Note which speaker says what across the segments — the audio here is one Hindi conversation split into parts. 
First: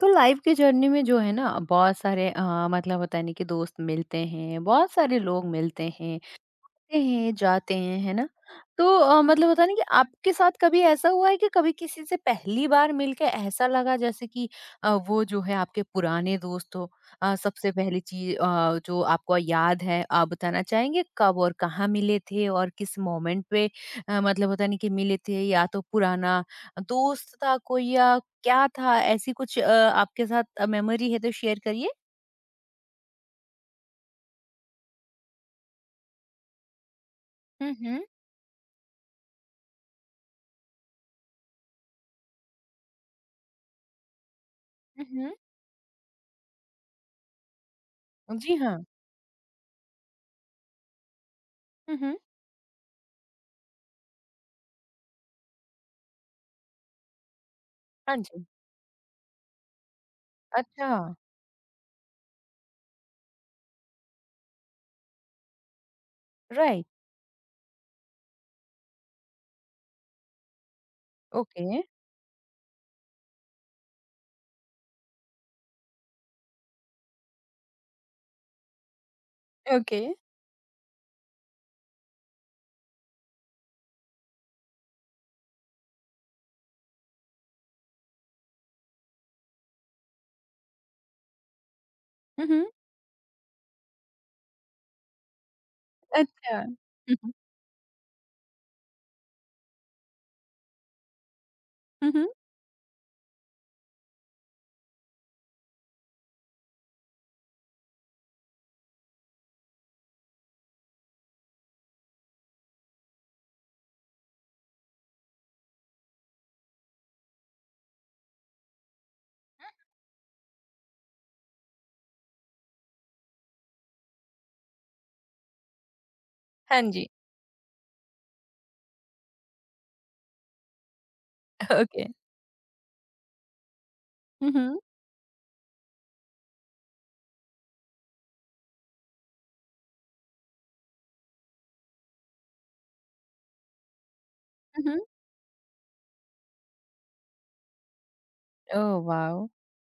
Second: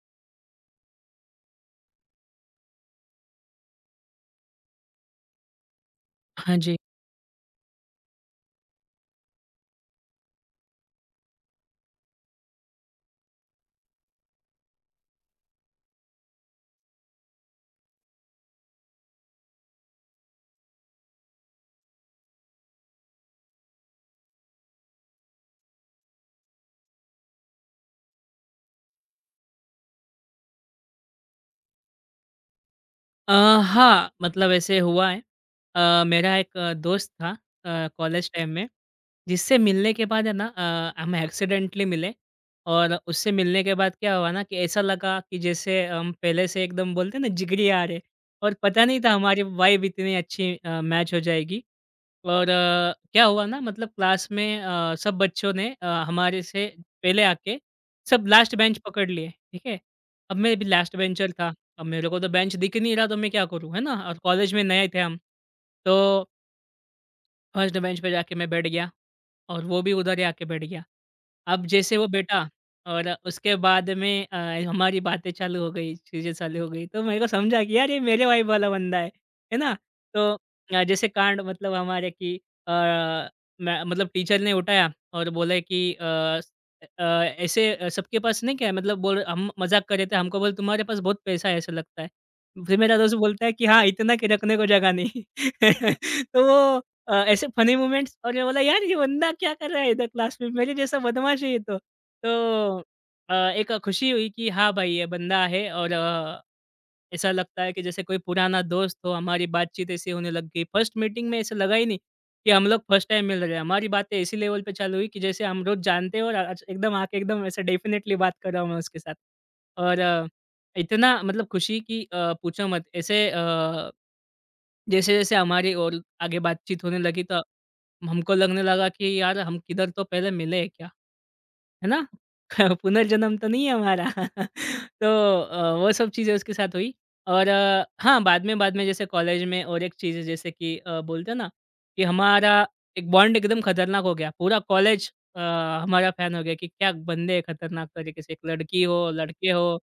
Speaker 1: तो लाइफ की जर्नी में जो है ना बहुत सारे मतलब होता है नहीं कि दोस्त मिलते हैं बहुत सारे लोग मिलते हैं
Speaker 2: हाँ जी।
Speaker 1: आते हैं, जाते हैं, है ना? तो मतलब होता है ना कि आपके साथ कभी ऐसा हुआ है कि कभी किसी से पहली बार मिलके ऐसा लगा जैसे कि वो जो है आपके पुराने दोस्त हो? सबसे पहली चीज़ जो आपको याद है, आप बताना चाहेंगे कब और कहाँ मिले थे और किस मोमेंट पे मतलब होता नहीं कि मिले थे या तो पुराना दोस्त था कोई या क्या था? ऐसी कुछ आपके साथ मेमोरी है तो शेयर करिए?
Speaker 2: अ, हाँ, मतलब ऐसे हुआ है। मेरा एक दोस्त था
Speaker 1: हुँ, हुँ।
Speaker 2: कॉलेज टाइम में, जिससे मिलने के बाद है ना हम एक्सीडेंटली मिले और उससे मिलने के बाद क्या हुआ ना कि ऐसा
Speaker 1: हुँ,
Speaker 2: लगा
Speaker 1: हुँ।
Speaker 2: कि जैसे हम पहले से एकदम बोलते हैं ना जिगरी यार है और
Speaker 1: जी हाँ।
Speaker 2: पता नहीं था हमारी वाइब इतनी अच्छी मैच हो जाएगी।
Speaker 1: हुँ, हुँ।
Speaker 2: और क्या हुआ ना मतलब क्लास में सब बच्चों ने हमारे से पहले आके
Speaker 1: हाँ
Speaker 2: सब
Speaker 1: जी।
Speaker 2: लास्ट बेंच पकड़ लिए, ठीक है? अब मैं भी
Speaker 1: अच्छा,
Speaker 2: लास्ट बेंचर था। अब मेरे को तो बेंच दिख ही नहीं रहा तो मैं क्या करूँ, है ना? और कॉलेज में नए थे हम, तो
Speaker 1: राइट।
Speaker 2: फर्स्ट बेंच पे जाके मैं बैठ गया और वो भी उधर ही आके बैठ गया। अब
Speaker 1: ओके,
Speaker 2: जैसे वो बैठा और उसके बाद में हमारी बातें चालू हो गई, चीज़ें चालू हो गई। तो मेरे को समझा कि यार ये मेरे वाइब वाला बंदा है ना?
Speaker 1: ओके।
Speaker 2: तो जैसे कांड मतलब हमारे कि अ, मैं मतलब टीचर ने उठाया और बोला कि स ऐसे सबके पास नहीं क्या है मतलब बोल हम मज़ाक कर रहे थे, हमको बोले तुम्हारे पास बहुत पैसा है ऐसा लगता है।
Speaker 1: हुँ, हुँ।
Speaker 2: फिर मेरा दोस्त बोलता है कि हाँ, इतना कि रखने को जगह नहीं। तो
Speaker 1: अच्छा।
Speaker 2: वो
Speaker 1: हुँ, हुँ।
Speaker 2: ऐसे फनी मोमेंट्स और मैं बोला यार ये बंदा क्या कर रहा है इधर क्लास में मेरे जैसा बदमाश है ये तो।
Speaker 1: हुँ, हुँ।
Speaker 2: तो एक खुशी हुई कि हाँ भाई ये बंदा है और ऐसा लगता है कि जैसे कोई पुराना दोस्त हो हमारी बातचीत ऐसी होने लग गई। फर्स्ट मीटिंग में ऐसा लगा ही नहीं कि हम लोग फर्स्ट टाइम मिल रहे हैं। हमारी बातें इसी लेवल पे चालू हुई कि जैसे हम रोज़ जानते हैं और आज एकदम आके एकदम ऐसे डेफ़िनेटली बात कर रहा हूँ मैं उसके साथ। और इतना मतलब खुशी कि पूछो मत ऐसे जैसे-जैसे हमारी और आगे
Speaker 1: हाँ
Speaker 2: बातचीत होने
Speaker 1: जी।
Speaker 2: लगी तो हमको लगने लगा कि यार हम किधर तो पहले मिले हैं क्या? है
Speaker 1: ओके।
Speaker 2: ना? पुनर्जन्म तो नहीं है हमारा।
Speaker 1: हुँ, हुँ।
Speaker 2: तो वो सब चीज़ें उसके साथ हुई और हाँ, बाद में जैसे कॉलेज में और एक चीज़ है जैसे कि बोलते हैं ना कि हमारा एक बॉन्ड एकदम खतरनाक हो गया। पूरा
Speaker 1: हुँ, हुँ।
Speaker 2: कॉलेज अ, हमारा फैन हो गया कि क्या बंदे हैं खतरनाक तरीके से, एक लड़की
Speaker 1: ओह
Speaker 2: हो,
Speaker 1: वाओ!
Speaker 2: लड़के हो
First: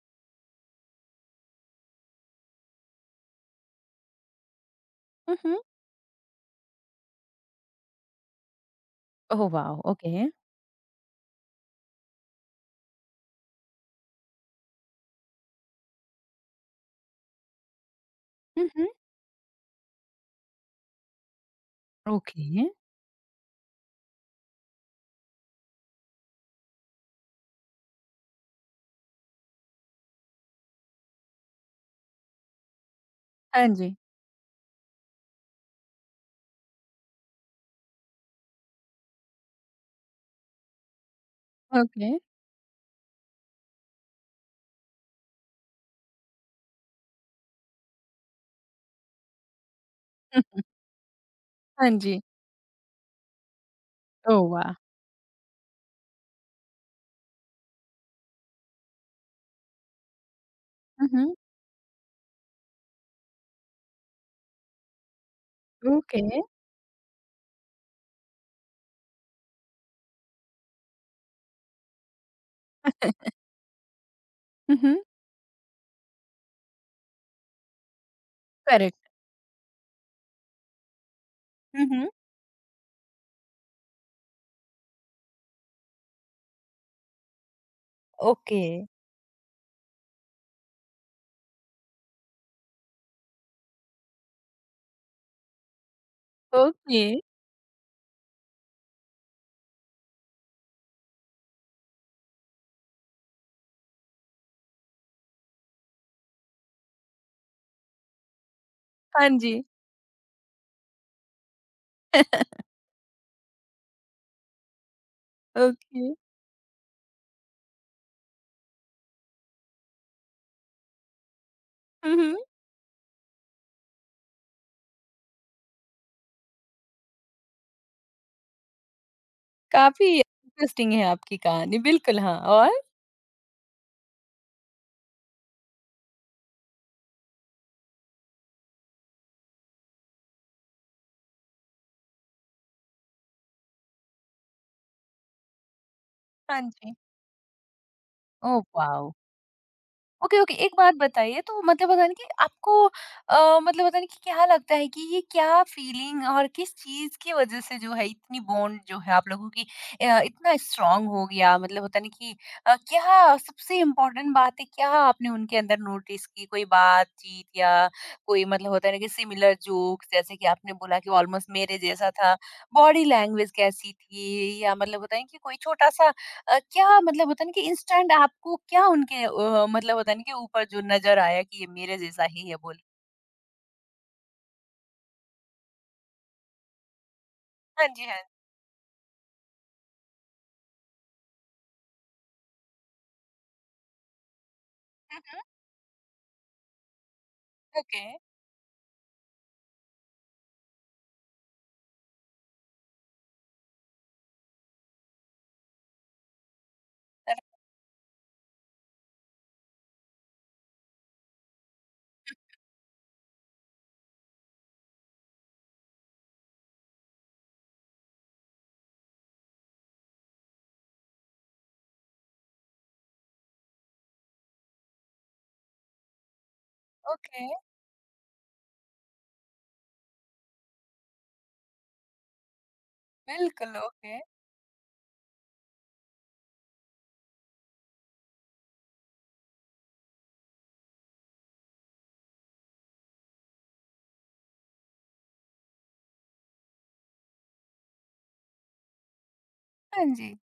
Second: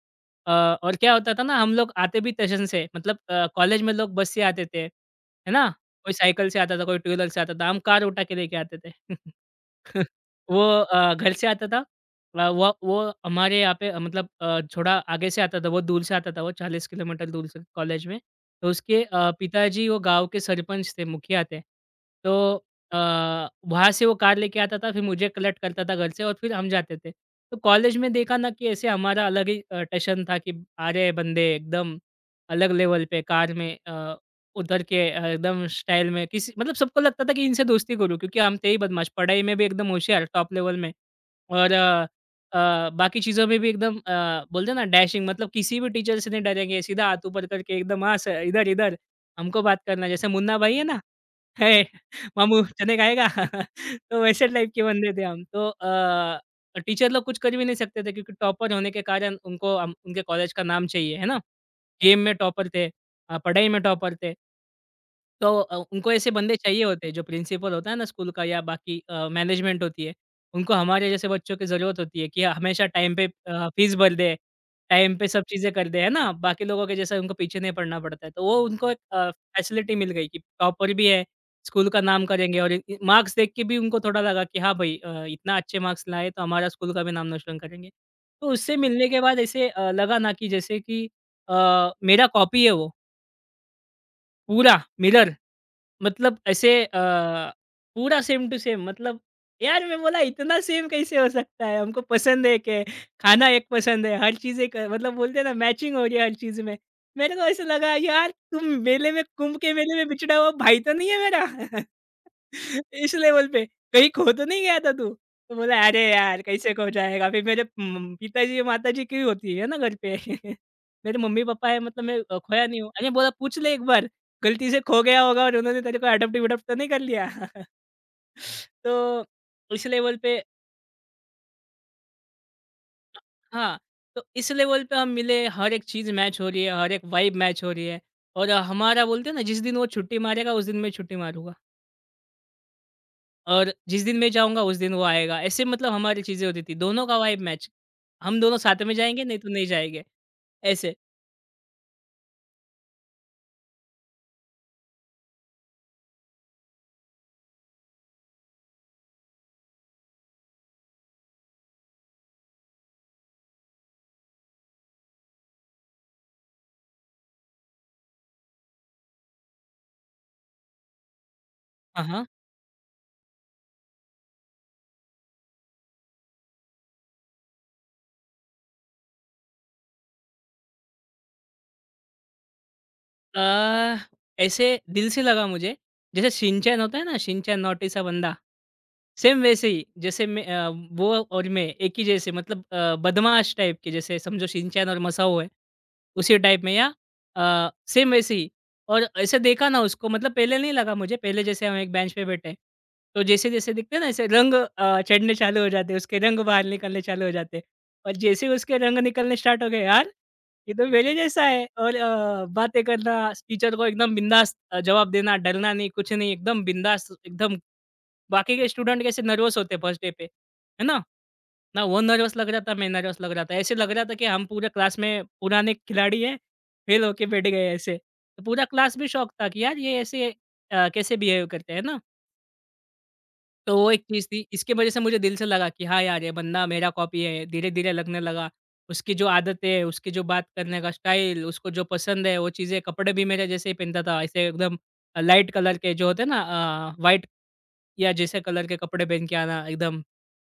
Speaker 2: अ, और क्या होता था ना हम लोग आते भी स्टेशन से मतलब कॉलेज में लोग बस से आते थे,
Speaker 1: हुँ,
Speaker 2: है
Speaker 1: हुँ।
Speaker 2: ना? कोई साइकिल से आता था, कोई टू व्हीलर से आता था, हम कार उठा के लेके आते थे।
Speaker 1: Oh wow! ओके।
Speaker 2: वो घर से आता था वो हमारे यहाँ पे मतलब थोड़ा आगे से आता था, बहुत दूर से आता था वो 40 किलोमीटर दूर से कॉलेज में।
Speaker 1: हुँ,
Speaker 2: तो
Speaker 1: हुँ।
Speaker 2: उसके पिताजी वो गाँव के सरपंच थे, मुखिया थे। तो
Speaker 1: ओके।
Speaker 2: वहाँ से वो कार लेके आता था, फिर मुझे कलेक्ट करता था घर से और फिर हम जाते थे। तो कॉलेज में देखा ना कि ऐसे हमारा अलग ही टशन था कि आ रहे हैं बंदे एकदम अलग लेवल पे कार में
Speaker 1: हाँ जी।
Speaker 2: उतर के एकदम स्टाइल में किसी मतलब सबको लगता था कि इनसे दोस्ती करूँ क्योंकि हम थे ही बदमाश, पढ़ाई में भी एकदम होशियार टॉप लेवल में और
Speaker 1: ओके।
Speaker 2: बाकी चीज़ों में भी एकदम बोलते हैं ना डैशिंग मतलब किसी भी टीचर से नहीं डरेंगे, सीधा हाथ ऊपर करके एकदम हाँ सर, इधर-इधर हमको बात करना। जैसे
Speaker 1: हुँ,
Speaker 2: मुन्ना
Speaker 1: हुँ।
Speaker 2: भाई है ना "हे
Speaker 1: हाँ जी।
Speaker 2: मामू चने खाएगा?" तो
Speaker 1: ओह
Speaker 2: वैसे टाइप
Speaker 1: वाह!
Speaker 2: के बंदे थे हम। तो टीचर लोग कुछ कर भी नहीं सकते थे क्योंकि टॉपर होने के कारण उनको हम उनके कॉलेज का नाम
Speaker 1: हुँ,
Speaker 2: चाहिए, है
Speaker 1: हुँ।
Speaker 2: ना? गेम में टॉपर थे पढ़ाई में टॉपर थे। तो उनको
Speaker 1: ओके।
Speaker 2: ऐसे बंदे चाहिए होते हैं, जो प्रिंसिपल होता है ना स्कूल का या बाकी मैनेजमेंट होती है, उनको हमारे जैसे बच्चों की ज़रूरत होती है कि हाँ, हमेशा टाइम पे फ़ीस भर दे,
Speaker 1: हुँ, हुँ।
Speaker 2: टाइम पे सब चीज़ें कर दे, है ना? बाकी लोगों के जैसे उनको पीछे नहीं पड़ना पड़ता है। तो वो उनको एक
Speaker 1: करेक्ट।
Speaker 2: फैसिलिटी मिल गई कि टॉपर भी है,
Speaker 1: हुँ,
Speaker 2: स्कूल का
Speaker 1: हुँ।
Speaker 2: नाम करेंगे और इ मार्क्स देख के भी उनको थोड़ा लगा कि हाँ भाई इतना अच्छे मार्क्स लाए तो हमारा स्कूल का भी नाम रोशन करेंगे। तो
Speaker 1: ओके।
Speaker 2: उससे मिलने के बाद ऐसे लगा ना कि जैसे कि मेरा कॉपी है वो, पूरा मिरर। मतलब ऐसे
Speaker 1: ओके।
Speaker 2: पूरा सेम टू सेम मतलब यार मैं बोला इतना सेम कैसे हो सकता है? हमको पसंद है एक है, खाना एक पसंद है, हर चीज़ एक मतलब बोलते हैं ना मैचिंग हो रही है हर चीज़ में। मेरे को ऐसा लगा यार तुम मेले में
Speaker 1: हाँ
Speaker 2: कुंभ
Speaker 1: जी।
Speaker 2: के मेले में बिछड़ा हुआ भाई तो नहीं है मेरा? इस लेवल पे, कहीं खो तो नहीं गया था तू? तो बोला, "अरे
Speaker 1: ओके।
Speaker 2: यार! कैसे खो जाएगा?" फिर मेरे पिताजी और माताजी की होती है ना घर पे। मेरे मम्मी-पापा है मतलब
Speaker 1: हुँ,
Speaker 2: मैं
Speaker 1: हुँ।
Speaker 2: खोया नहीं हूँ। अरे बोला, "पूछ ले एक बार, गलती से खो गया होगा और उन्होंने तेरे को अडॉप्ट-विडॉप्ट तो नहीं कर लिया?" तो इस
Speaker 1: काफ़ी
Speaker 2: लेवल पे
Speaker 1: इंटरेस्टिंग है आपकी कहानी। बिल्कुल हाँ, और?
Speaker 2: हाँ, तो इस लेवल पे हम मिले, हर एक चीज़ मैच हो रही है, हर एक वाइब मैच हो रही है और हमारा बोलते हैं ना जिस दिन वो छुट्टी मारेगा, उस दिन मैं छुट्टी मारूँगा। और जिस दिन मैं जाऊँगा उस दिन वो आएगा। ऐसे मतलब हमारी चीज़ें
Speaker 1: हाँ
Speaker 2: होती थी,
Speaker 1: जी।
Speaker 2: दोनों का वाइब मैच। हम दोनों
Speaker 1: ओह
Speaker 2: साथ में
Speaker 1: वाओ!
Speaker 2: जाएँगे नहीं तो नहीं जाएँगे,
Speaker 1: ओके, ओके। एक बात
Speaker 2: ऐसे।
Speaker 1: बताइए तो मतलब पता नहीं कि आपको मतलब पता नहीं कि क्या लगता है कि ये क्या फ़ीलिंग और किस चीज़ की वज़ह से जो है इतनी बॉन्ड जो है आप लोगों की इतना स्ट्रॉन्ग हो गया? मतलब होता नहीं कि क्या सबसे इम्पोर्टेंट बात है, क्या आपने उनके अंदर नोटिस की? कोई बातचीत या कोई मतलब होता है ना कि सिमिलर जोक्स जैसे कि आपने बोला कि ऑलमोस्ट मेरे
Speaker 2: हाँ,
Speaker 1: जैसा
Speaker 2: हाँ।
Speaker 1: था, बॉडी लैंग्वेज कैसी थी या मतलब होता है कि कोई छोटा-सा क्या मतलब होता है ना कि इंस्टेंट आपको क्या उनके मतलब होता है ना कि ऊपर जो नज़र आया कि ये मेरे जैसा ही है बोल?
Speaker 2: अ, ऐसे दिल से लगा मुझे, जैसे शिनचैन होता है ना, शिनचैन
Speaker 1: हाँ
Speaker 2: नोटी सा
Speaker 1: जी, हाँ।
Speaker 2: बंदा, सेम वैसे ही जैसे मैं वो और मैं एक ही जैसे मतलब बदमाश टाइप के जैसे समझो शिनचैन और
Speaker 1: हुँ,
Speaker 2: मसाओ है,
Speaker 1: हुँ।
Speaker 2: उसी टाइप में या
Speaker 1: ओके।
Speaker 2: सेम वैसे ही और ऐसे देखा ना उसको मतलब पहले नहीं लगा मुझे, पहले जैसे हम एक बेंच पे बैठे, तो जैसे-जैसे दिखते हैं ना ऐसे रंग चढ़ने चालू हो जाते हैं, उसके रंग बाहर निकलने चालू हो
Speaker 1: अर
Speaker 2: जाते हैं और जैसे ही उसके रंग निकलने स्टार्ट हो गए यार एकदम मेरे जैसा है और बातें करना टीचर को एकदम बिंदास जवाब देना, डरना नहीं, कुछ नहीं, एकदम बिंदास एकदम बाकी के स्टूडेंट कैसे नर्वस होते फर्स्ट डे पे, है ना? ना वो नर्वस लग रहा था, मैं नर्वस लग रहा था। ऐसे लग रहा था कि हम पूरे क्लास में पुराने खिलाड़ी हैं, फेल होके बैठ
Speaker 1: ओके,
Speaker 2: गए ऐसे। तो पूरा क्लास भी शॉक था कि यार ये ऐसे कैसे बिहेव करते हैं ना? तो
Speaker 1: बिल्कुल
Speaker 2: वो एक
Speaker 1: ओके।
Speaker 2: चीज़ थी, इसकी वज़ह से मुझे दिल से लगा कि हाँ यार, ये बंदा मेरा कॉपी है। धीरे-धीरे लगने लगा, उसकी जो आदतें, है, उसकी जो बात करने का स्टाइल, उसको जो पसंद है वो चीज़ें, कपड़े भी मेरे जैसे ही पहनता था, ऐसे एकदम लाइट कलर के जो होते हैं ना व्हाइट या जैसे कलर के कपड़े पहन के आना एकदम।
Speaker 1: हाँ जी।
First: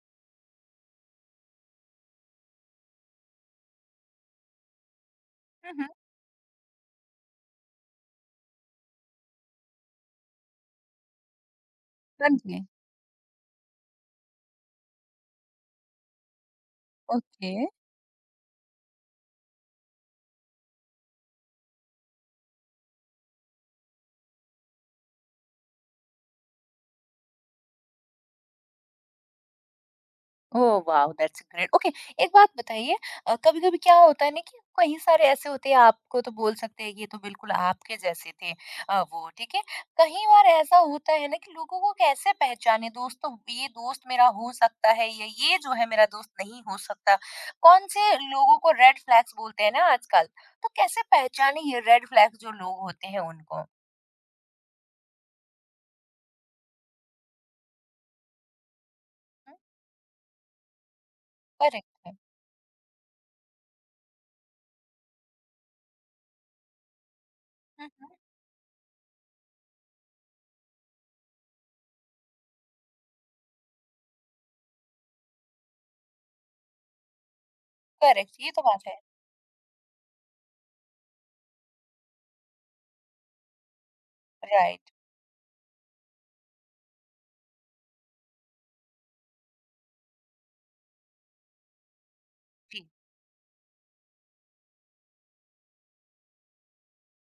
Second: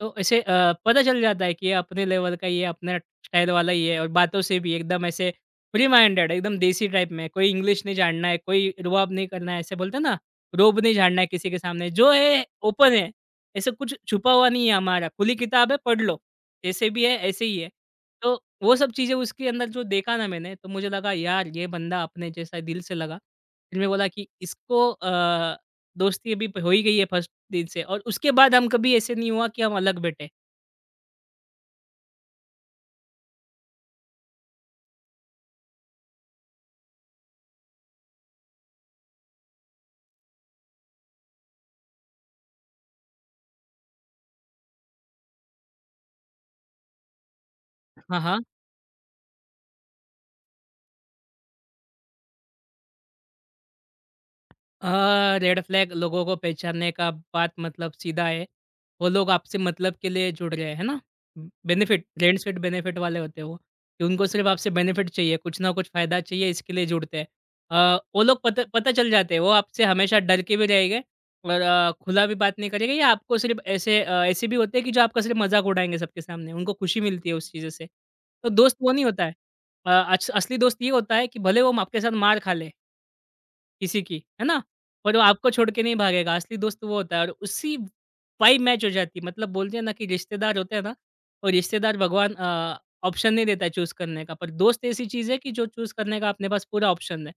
Speaker 2: तो ऐसे पता चल जाता है कि ये अपने लेवल का ही है, अपने स्टाइल वाला ही है और बातों से भी एकदम ऐसे
Speaker 1: हुँ,
Speaker 2: फ्री
Speaker 1: हुँ।
Speaker 2: माइंडेड एकदम देसी टाइप में, कोई इंग्लिश नहीं झाड़ना है, कोई रुआब नहीं करना है, ऐसे बोलते हैं ना, रोब नहीं झाड़ना है किसी के सामने, जो
Speaker 1: हाँ
Speaker 2: है
Speaker 1: जी,
Speaker 2: ओपन है, ऐसे कुछ छुपा हुआ नहीं है हमारा, खुली किताब है पढ़ लो, जैसे भी है ऐसे
Speaker 1: ओके।
Speaker 2: ही है। तो वो सब चीज़ें उसके अंदर जो देखा ना मैंने, तो मुझे लगा यार ये बंदा अपने जैसा दिल से लगा। फिर मैं बोला कि इसको दोस्ती अभी हो ही गई है फर्स्ट दिन से और उसके बाद हम कभी ऐसे नहीं हुआ कि हम अलग बैठे।
Speaker 1: Oh wow, that's great. Okay, एक बात बताइए, कभी कभी क्या होता है ना कि कई सारे ऐसे होते हैं आपको तो बोल सकते हैं कि ये तो बिल्कुल आपके जैसे थे। वो ठीक है। कई बार ऐसा होता है ना कि लोगों को कैसे पहचाने दोस्तों, ये दोस्त मेरा हो सकता है या ये जो है मेरा दोस्त नहीं हो सकता। कौन से
Speaker 2: हाँ, हाँ।
Speaker 1: लोगों को रेड फ्लैग्स बोलते हैं ना आजकल, तो कैसे पहचाने ये रेड फ्लैग्स जो लोग होते हैं उनको?
Speaker 2: अ, रेड फ्लैग लोगों को पहचानने का बात मतलब सीधा है। वो लोग आपसे मतलब के लिए जुड़ रहे हैं, है ना?
Speaker 1: करेक्ट
Speaker 2: बेनिफिट
Speaker 1: है।
Speaker 2: फ्रेंड्स विद बेनिफिट वाले होते हैं वो, कि उनको सिर्फ़ आपसे बेनिफिट चाहिए, कुछ ना कुछ फ़ायदा चाहिए इसके लिए जुड़ते हैं। वो लोग पता पता चल जाते हैं, वो आपसे हमेशा डर के भी रहेंगे और खुला भी बात नहीं करेंगे या आपको सिर्फ़ ऐसे ऐसे भी होते हैं कि जो आपका सिर्फ़ मज़ाक उड़ाएँगे सबके सामने, उनको खुशी मिलती है उस चीज़ से।
Speaker 1: करेक्ट,
Speaker 2: तो
Speaker 1: ये तो
Speaker 2: दोस्त
Speaker 1: बात
Speaker 2: वो
Speaker 1: है।
Speaker 2: नहीं होता है। अ, अच असली दोस्त ये होता है कि भले वो म आपके साथ मार खा ले किसी की, है ना?
Speaker 1: राइट।
Speaker 2: और वो आपको छोड़ के नहीं भागेगा, असली दोस्त वो होता है और उसी वाइब मैच हो जाती है। मतलब बोलते हैं ना कि रिश्तेदार होते हैं ना, तो रिश्तेदार भगवान
Speaker 1: जी।
Speaker 2: ऑप्शन नहीं देता है चूज़ करने का, पर दोस्त ऐसी चीज़ है कि जो चूज़ करने का अपने पास पूरा ऑप्शन है।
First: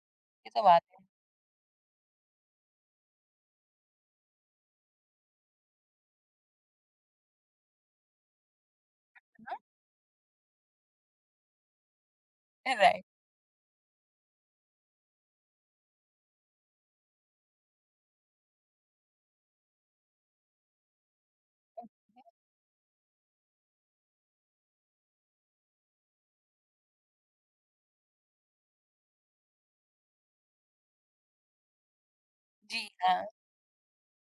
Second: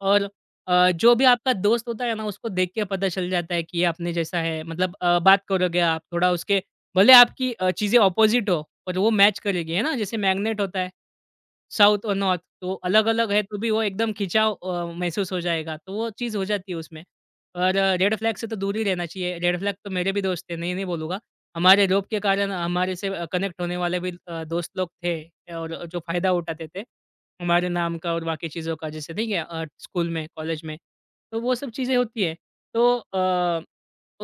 Speaker 2: और
Speaker 1: ये तो बात है।
Speaker 2: जो भी आपका दोस्त होता है ना, उसको देख के पता चल जाता है कि ये अपने जैसा है। मतलब बात करोगे आप थोड़ा उसके भले आपकी चीज़ें ऑपोज़िट हो, पर वो मैच करेगी, है ना? जैसे मैग्नेट होता है। साउथ और नॉर्थ तो
Speaker 1: राइट।
Speaker 2: अलग-अलग है तो भी वो एकदम खिंचाव महसूस हो जाएगा, तो वो चीज़ हो जाती है उसमें। और रेड फ्लैग से तो दूर ही रहना चाहिए, रेड फ्लैग तो मेरे भी दोस्त थे, नहीं, नहीं बोलूँगा। हमारे रोब के कारण हमारे से कनेक्ट होने वाले भी दोस्त लोग थे और जो फ़ायदा उठाते थे, हमारे नाम का और बाकी चीज़ों का जैसे नहीं क्या स्कूल में, कॉलेज में, तो वो सब चीज़ें होती है।
Speaker 1: जी
Speaker 2: तो
Speaker 1: हाँ,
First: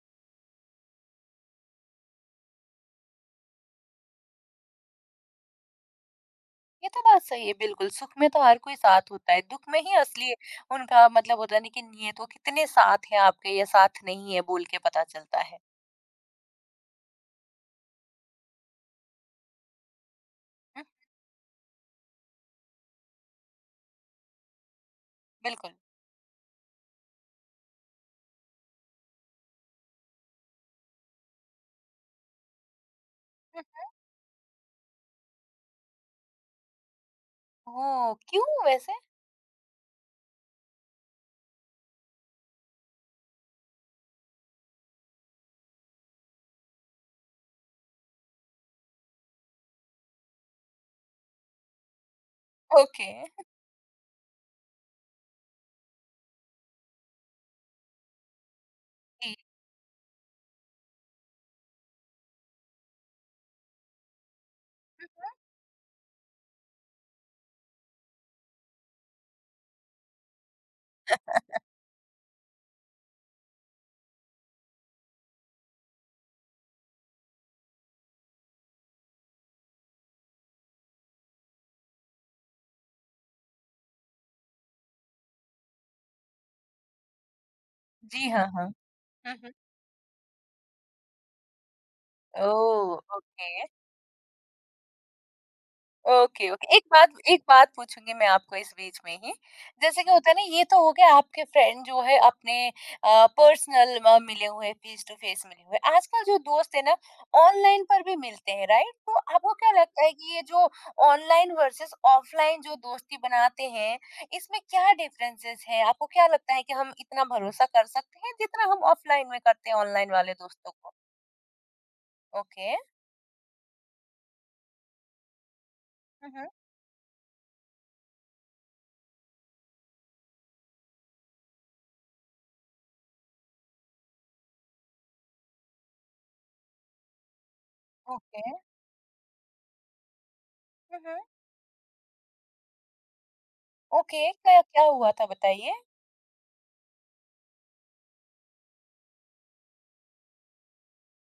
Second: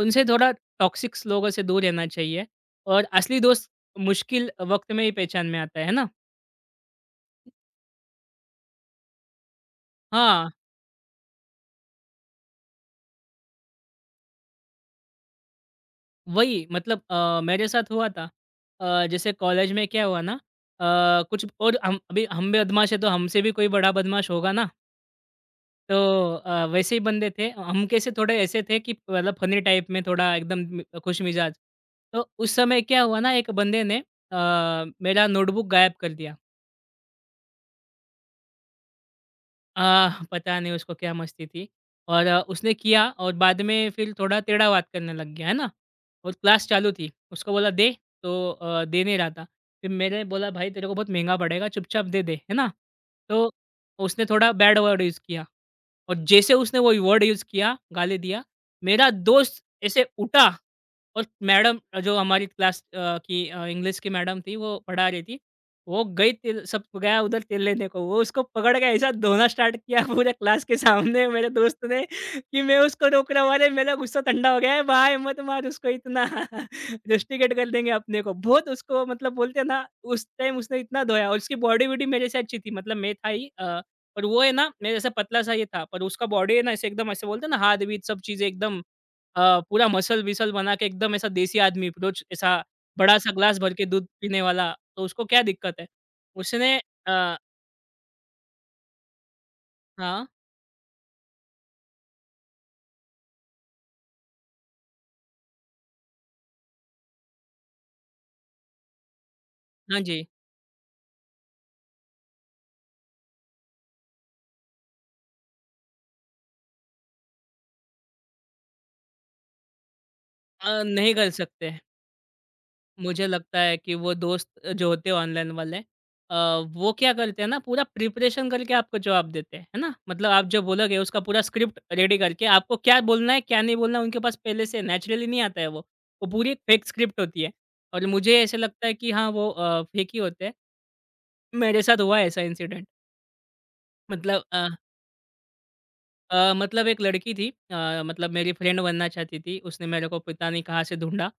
Speaker 2: उनसे थोड़ा टॉक्सिक्स लोगों से दूर रहना चाहिए और असली दोस्त मुश्किल वक़्त में ही पहचान में आता है ना?
Speaker 1: ये तो बात सही है बिल्कुल, सुख में तो हर कोई साथ होता है, दुःख में ही असली
Speaker 2: हाँ,
Speaker 1: उनका मतलब होता है ना कि ये तो कितने साथ हैं आपके या साथ नहीं है बोल के पता चलता है।
Speaker 2: वही मतलब मेरे साथ हुआ था। जैसे कॉलेज में क्या हुआ ना
Speaker 1: हुँ,
Speaker 2: अ, कुछ और हम भी बदमाश है तो हमसे भी कोई बड़ा बदमाश होगा ना,
Speaker 1: बिल्कुल।
Speaker 2: तो वैसे ही बंदे थे। हम कैसे थोड़े ऐसे थे कि मतलब फ़नी टाइप में थोड़ा एकदम मि खुश मिजाज। तो उस समय क्या हुआ ना एक
Speaker 1: हुँ,
Speaker 2: बंदे
Speaker 1: हुँ।
Speaker 2: ने अ, मेरा नोटबुक गायब कर दिया।
Speaker 1: ओह! क्यों वैसे?
Speaker 2: अ, पता नहीं उसको क्या मस्ती थी और उसने किया और बाद में फिर थोड़ा टेढ़ा-बात करने लग गया, है ना? और क्लास चालू थी, उसको बोला दे तो दे नहीं रहा था। फिर मैंने बोला भाई तेरे को बहुत महँगा पड़ेगा चुपचाप दे दे, है ना?
Speaker 1: ओके।
Speaker 2: तो उसने थोड़ा बैड वर्ड यूज़ किया। और जैसे उसने वो वर्ड यूज़ किया, गाली दिया, मेरा
Speaker 1: जी,
Speaker 2: दोस्त ऐसे उठा और मैडम जो हमारी क्लास की इंग्लिश की मैडम थी, वो पढ़ा रही थी। वो गई तिल सब गया उधर तिल लेने को, वो उसको पकड़ के ऐसा धोना स्टार्ट किया पूरे क्लास के सामने मेरे दोस्त ने कि मैं उसको रोक रहा हूँ, "अरे! मेरा गुस्सा ठंडा हो गया है, भाई मत मार उसको इतना, रस्टिकेट कर देंगे अपने को।" बहुत उसको मतलब बोलते हैं ना, उस टाइम उसने इतना धोया और उसकी बॉडी-वॉडी मेरे से अच्छी थी, मतलब मैं था ही पर वो है ना, मेरे जैसा पतला सा ये था, पर उसका बॉडी है ना ऐसे एकदम ऐसे बोलते हैं ना हाथ-बीत सब
Speaker 1: जी,
Speaker 2: चीज़ें
Speaker 1: हाँ, हाँ।
Speaker 2: एकदम
Speaker 1: हुँ, हुँ।
Speaker 2: पूरा मसल-विसल बना के एकदम ऐसा देसी आदमी रोज ऐसा
Speaker 1: ओह!
Speaker 2: बड़ा-सा
Speaker 1: ओके।
Speaker 2: ग्लास भर के दूध पीने वाला, तो उसको क्या दिक्कत है?
Speaker 1: ओके,
Speaker 2: उसने
Speaker 1: ओके।
Speaker 2: अ,
Speaker 1: एक बात पूछूँगी मैं आपको इस बीच में ही। जैसे कि
Speaker 2: हाँ,
Speaker 1: होता है ना, ये तो हो गया आपके फ्रेंड जो है अपने पर्सनल मिले हुए, फेस टू फेस मिले हुए। आजकल जो दोस्त है ना ऑनलाइन पर भी मिलते हैं, राइट? तो आपको क्या
Speaker 2: हाँ
Speaker 1: लगता है
Speaker 2: जी।
Speaker 1: कि ये जो ऑनलाइन वर्सेस ऑफलाइन जो दोस्ती बनाते हैं, इसमें क्या डिफरेंसेस हैं? आपको क्या लगता है कि हम इतना भरोसा कर सकते हैं जितना हम ऑफलाइन में करते हैं ऑनलाइन वाले दोस्तों को?
Speaker 2: नहीं कर सकते।
Speaker 1: ओके।
Speaker 2: मुझे लगता है कि वो दोस्त जो होते हैं ऑनलाइन वाले
Speaker 1: हुँ,
Speaker 2: अ,
Speaker 1: हुँ।
Speaker 2: वो क्या करते हैं ना पूरा प्रिपरेशन करके आपको जवाब देते हैं है ना, मतलब आप जो बोलोगे उसका पूरा स्क्रिप्ट रेडी करके आपको क्या बोलना है क्या नहीं बोलना है उनके पास पहले से नेचुरली नहीं आता है, वो पूरी एक फेक स्क्रिप्ट होती है और मुझे
Speaker 1: ओके।
Speaker 2: ऐसे लगता है कि हाँ वो फेक ही होते हैं।
Speaker 1: हुँ, हुँ।
Speaker 2: मेरे साथ हुआ है ऐसा इंसिडेंट।
Speaker 1: ओके,
Speaker 2: मतलब
Speaker 1: क्या क्या हुआ था बताइए?
Speaker 2: मतलब एक लड़की थी, मतलब मेरी फ्रेंड बनना चाहती थी। उसने मेरे को पता नहीं कहाँ से ढूँढा,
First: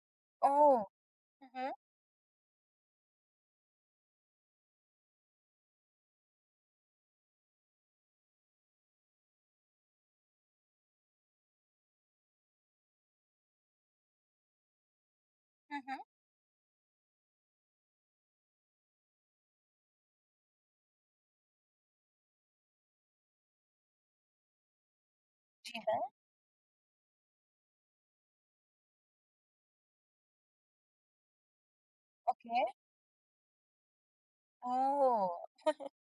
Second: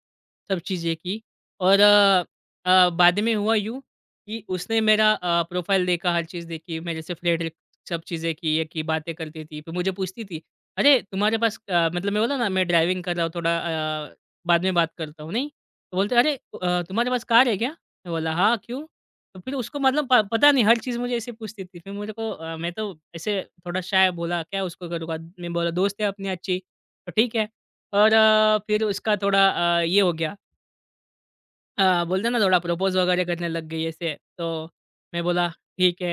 Speaker 2: सब
Speaker 1: ओह!
Speaker 2: चीज़ें की
Speaker 1: हुँ, हुँ।
Speaker 2: और बाद में हुआ यूँ कि उसने मेरा प्रोफ़ाइल देखा, हर चीज़ देखी, मेरे से फ्लर्ट सब चीज़ें की, ये की, बातें करती थी। फिर मुझे पूछती थी, "अरे! तुम्हारे पास" मतलब मैं बोला ना मैं ड्राइविंग कर रहा हूँ थोड़ा बाद में बात करता हूँ, नहीं?
Speaker 1: हुँ,
Speaker 2: तो
Speaker 1: हुँ।
Speaker 2: बोलते, "अरे! तुम्हारे पास कार है क्या?" मैं बोला, "हाँ, क्यों?" तो फिर उसको मतलब प पता नहीं हर चीज़ मुझे ऐसे पूछती थी। फिर मेरे को मैं तो ऐसे थोड़ा शाय बोला क्या उसको करूँगा? मैं बोला
Speaker 1: जी
Speaker 2: दोस्त
Speaker 1: हाँ।
Speaker 2: है अपनी अच्छी, तो ठीक है। और फिर उसका थोड़ा ये हो गया बोलते हैं ना थोड़ा
Speaker 1: ओके।
Speaker 2: प्रपोज़ वगैरह करने लग गई ऐसे, तो मैं
Speaker 1: ओह!
Speaker 2: बोला ठीक है।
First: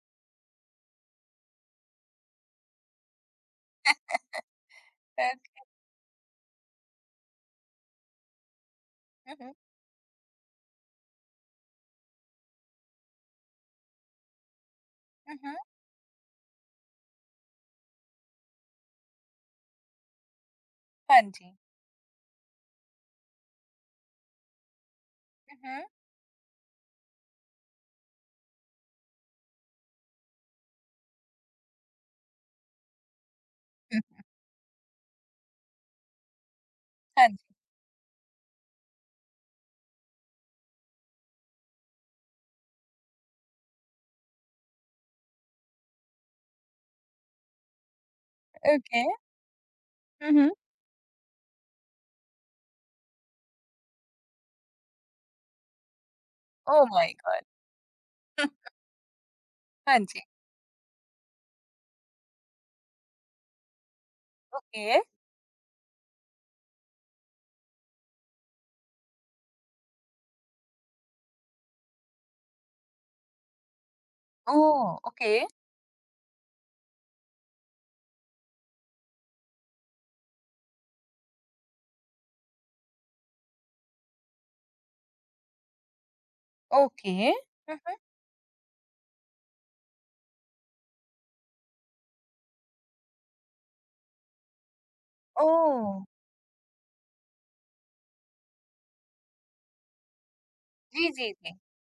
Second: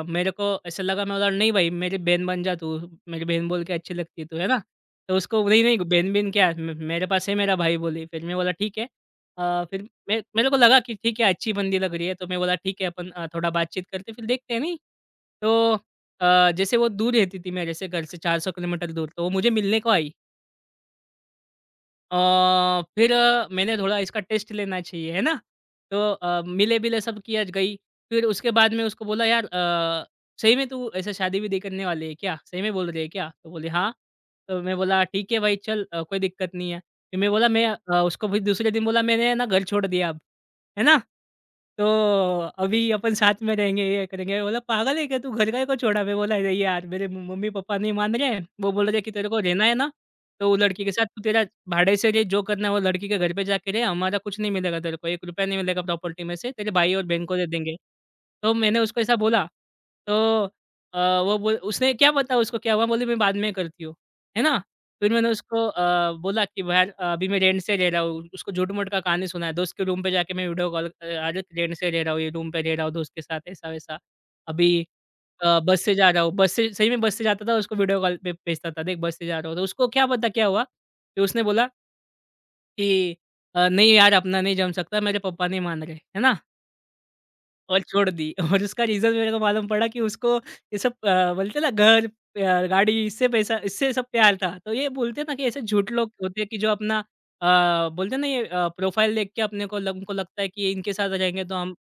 Speaker 2: मेरे को ऐसा लगा मैं बोला नहीं भाई मेरी बहन बन जा तू, मेरी बहन बोल के अच्छी लगती है तू, है ना? तो उसको
Speaker 1: दैट
Speaker 2: नहीं, नहीं बहन-बहन क्या म मेरे पास है मेरा भाई बोली। फिर मैं बोला ठीक है।
Speaker 1: हुँ, हुँ।
Speaker 2: फिर मे मेरे को लगा कि ठीक है अच्छी बंदी लग रही है, तो मैं बोला ठीक है अपन थोड़ा बातचीत करते फिर देखते हैं नहीं?
Speaker 1: हुँ, हुँ।
Speaker 2: तो जैसे वो दूर रहती थी मेरे से घर से 400 किलोमीटर दूर, तो वो मुझे मिलने को आई।
Speaker 1: हाँ जी।
Speaker 2: फिर मैंने थोड़ा इसका टेस्ट लेना चाहिए, है ना?
Speaker 1: हुँ, हुँ।
Speaker 2: तो मिले-बिले सब किया गई। फिर उसके बाद में उसको बोला, "यार सही में तू ऐसे शादी-वादी करने वाली है क्या? सही में बोल रही है क्या?" तो बोली, "हाँ।"
Speaker 1: हुँ,
Speaker 2: तो मैं बोला, "ठीक है भाई, चल कोई दिक्कत नहीं है।" फिर
Speaker 1: हाँ
Speaker 2: मैं बोला
Speaker 1: जी।
Speaker 2: मैं उसको फिर दूसरे दिन बोला, "मैंने ना घर छोड़ दिया अब।" है ना? तो अभी अपन साथ में रहेंगे, ये करेंगे। बोला, "पागल है क्या तू? घर का को छोड़ा?" मैं बोला, "अरे यार, मेरे मम्मी पापा नहीं मान रहे हैं। वो बोल रहे हैं
Speaker 1: ओके।
Speaker 2: कि तेरे को रहना है ना,
Speaker 1: हुँ,
Speaker 2: तो
Speaker 1: हुँ।
Speaker 2: वो लड़की के साथ तू तेरा भाड़े से रह, जो करना है वो लड़की के घर पे जाके रह। हमारा कुछ नहीं मिलेगा तेरे को, ₹1 नहीं मिलेगा प्रॉपर्टी में से, तेरे
Speaker 1: ओह
Speaker 2: भाई और
Speaker 1: माय
Speaker 2: बहन को
Speaker 1: गॉड!
Speaker 2: दे देंगे।" तो मैंने उसको ऐसा बोला,
Speaker 1: हाँ जी।
Speaker 2: तो वो बोल उसने क्या पता उसको क्या हुआ? बोली, "मैं बाद में करती हूँ।" है ना?
Speaker 1: ओके।
Speaker 2: फिर मैंने उसको बोला कि भैया अभी मैं रेंट से रह रहा हूँ। उसको झूठ-मूठ का कहानी सुनाया। दोस्त के रूम पे जाके मैं वीडियो कॉल अरे रेंट से रह रहा हूँ, ये रूम पे रह रहा हूँ दोस्त के साथ ऐसा-वैसा। अभी
Speaker 1: ओह! ओके।
Speaker 2: बस से जा रहा हूँ। बस से सही में बस से जाता था, उसको वीडियो कॉल पे भेजता था, देख बस से जा रहा हूँ। तो उसको क्या पता क्या हुआ कि उसने बोला कि नहीं यार अपना नहीं जम सकता, मेरे पापा नहीं मान रहे। है ना?
Speaker 1: ओके। हुँ,
Speaker 2: और
Speaker 1: हुँ।
Speaker 2: छोड़ दी और उसका रीज़न मेरे को मालूम पड़ा कि उसको ये सब बोलते हैं ना घर, प्यार, गाड़ी, इससे पैसा इससे सब प्यार था। तो ये बोलते हैं ना कि ऐसे झूठ
Speaker 1: ओह!
Speaker 2: लोग होते हैं कि जो अपना बोलते हैं ना ये प्रोफ़ाइल देख के अपने को लग उनको लगता है कि इनके साथ
Speaker 1: जी, जी,
Speaker 2: रहेंगे तो
Speaker 1: जी।
Speaker 2: हम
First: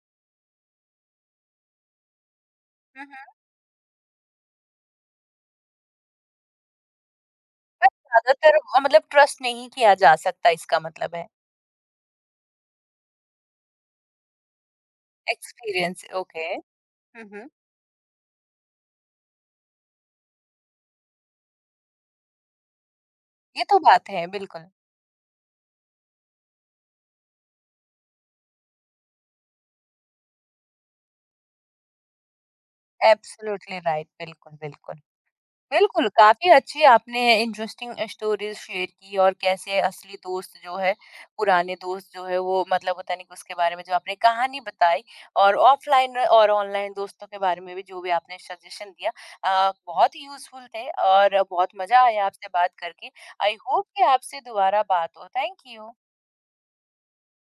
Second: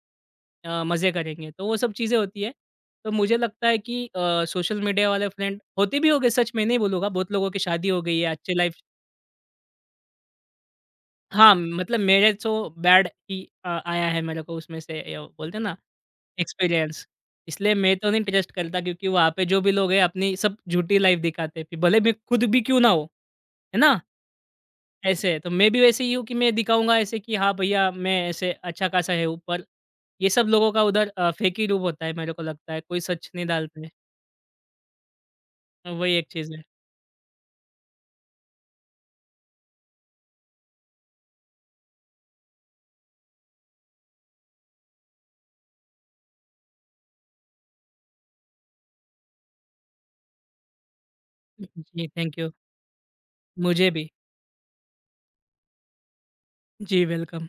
Speaker 2: मज़े करेंगे। तो वो सब चीज़ें होती है।
Speaker 1: हुँ,
Speaker 2: तो मुझे
Speaker 1: हुँ।
Speaker 2: लगता है कि सोशल मीडिया वाले फ्रेंड होते भी होंगे, सच मैं नहीं बोलूँगा, बहुत लोगों की
Speaker 1: पर
Speaker 2: शादी हो गई है, अच्छी
Speaker 1: ज़्यादातर
Speaker 2: लाइफ़।
Speaker 1: मतलब ट्रस्ट नहीं किया जा सकता, इसका मतलब है।
Speaker 2: हाँ, मतलब मेरे तो बैड ही आया है मेरे को उसमें से, ये बोलते हैं ना
Speaker 1: एक्सपीरियंस। ओके।
Speaker 2: एक्सपीरियंस।
Speaker 1: हुँ, हुँ।
Speaker 2: इसलिए मैं तो नहीं ट्रस्ट करता क्योंकि वहाँ पे जो भी लोग हैं अपनी सब झूठी लाइफ़ दिखाते हैं। फिर भले मैं खुद भी क्यों ना हो,
Speaker 1: ये तो
Speaker 2: है ना?
Speaker 1: बात है बिल्कुल।
Speaker 2: ऐसे तो मैं भी वैसे ही हूँ कि मैं दिखाऊँगा ऐसे कि हाँ भैया मैं ऐसे अच्छा खासा है ऊपर। ये सब लोगों का उधर फेक ही रूप होता है मेरे को लगता है। कोई सच नहीं
Speaker 1: एब्सोल्युटली
Speaker 2: डालते हैं।
Speaker 1: राइट, बिल्कुल, बिल्कुल। बिल्कुल,
Speaker 2: वही एक
Speaker 1: काफ़ी
Speaker 2: चीज़ है।
Speaker 1: अच्छी आपने इंटरेस्टिंग स्टोरीज़ शेयर की और कैसे असली दोस्त जो है, पुराने दोस्त जो है वो मतलब होता नहीं कि उसके बारे में जो आपने कहानी बताई और ऑफ़लाइन और ऑनलाइन दोस्तों के बारे में भी जो भी आपने सजेशन दिया, बहुत ही यूज़फुल थे और बहुत मज़ा
Speaker 2: जी,
Speaker 1: आया
Speaker 2: थैंक
Speaker 1: आपसे
Speaker 2: यू।
Speaker 1: बात करके। आई होप
Speaker 2: मुझे
Speaker 1: कि
Speaker 2: भी।
Speaker 1: आपसे दोबारा बात हो। Thank you.
Speaker 2: जी, वेलकम।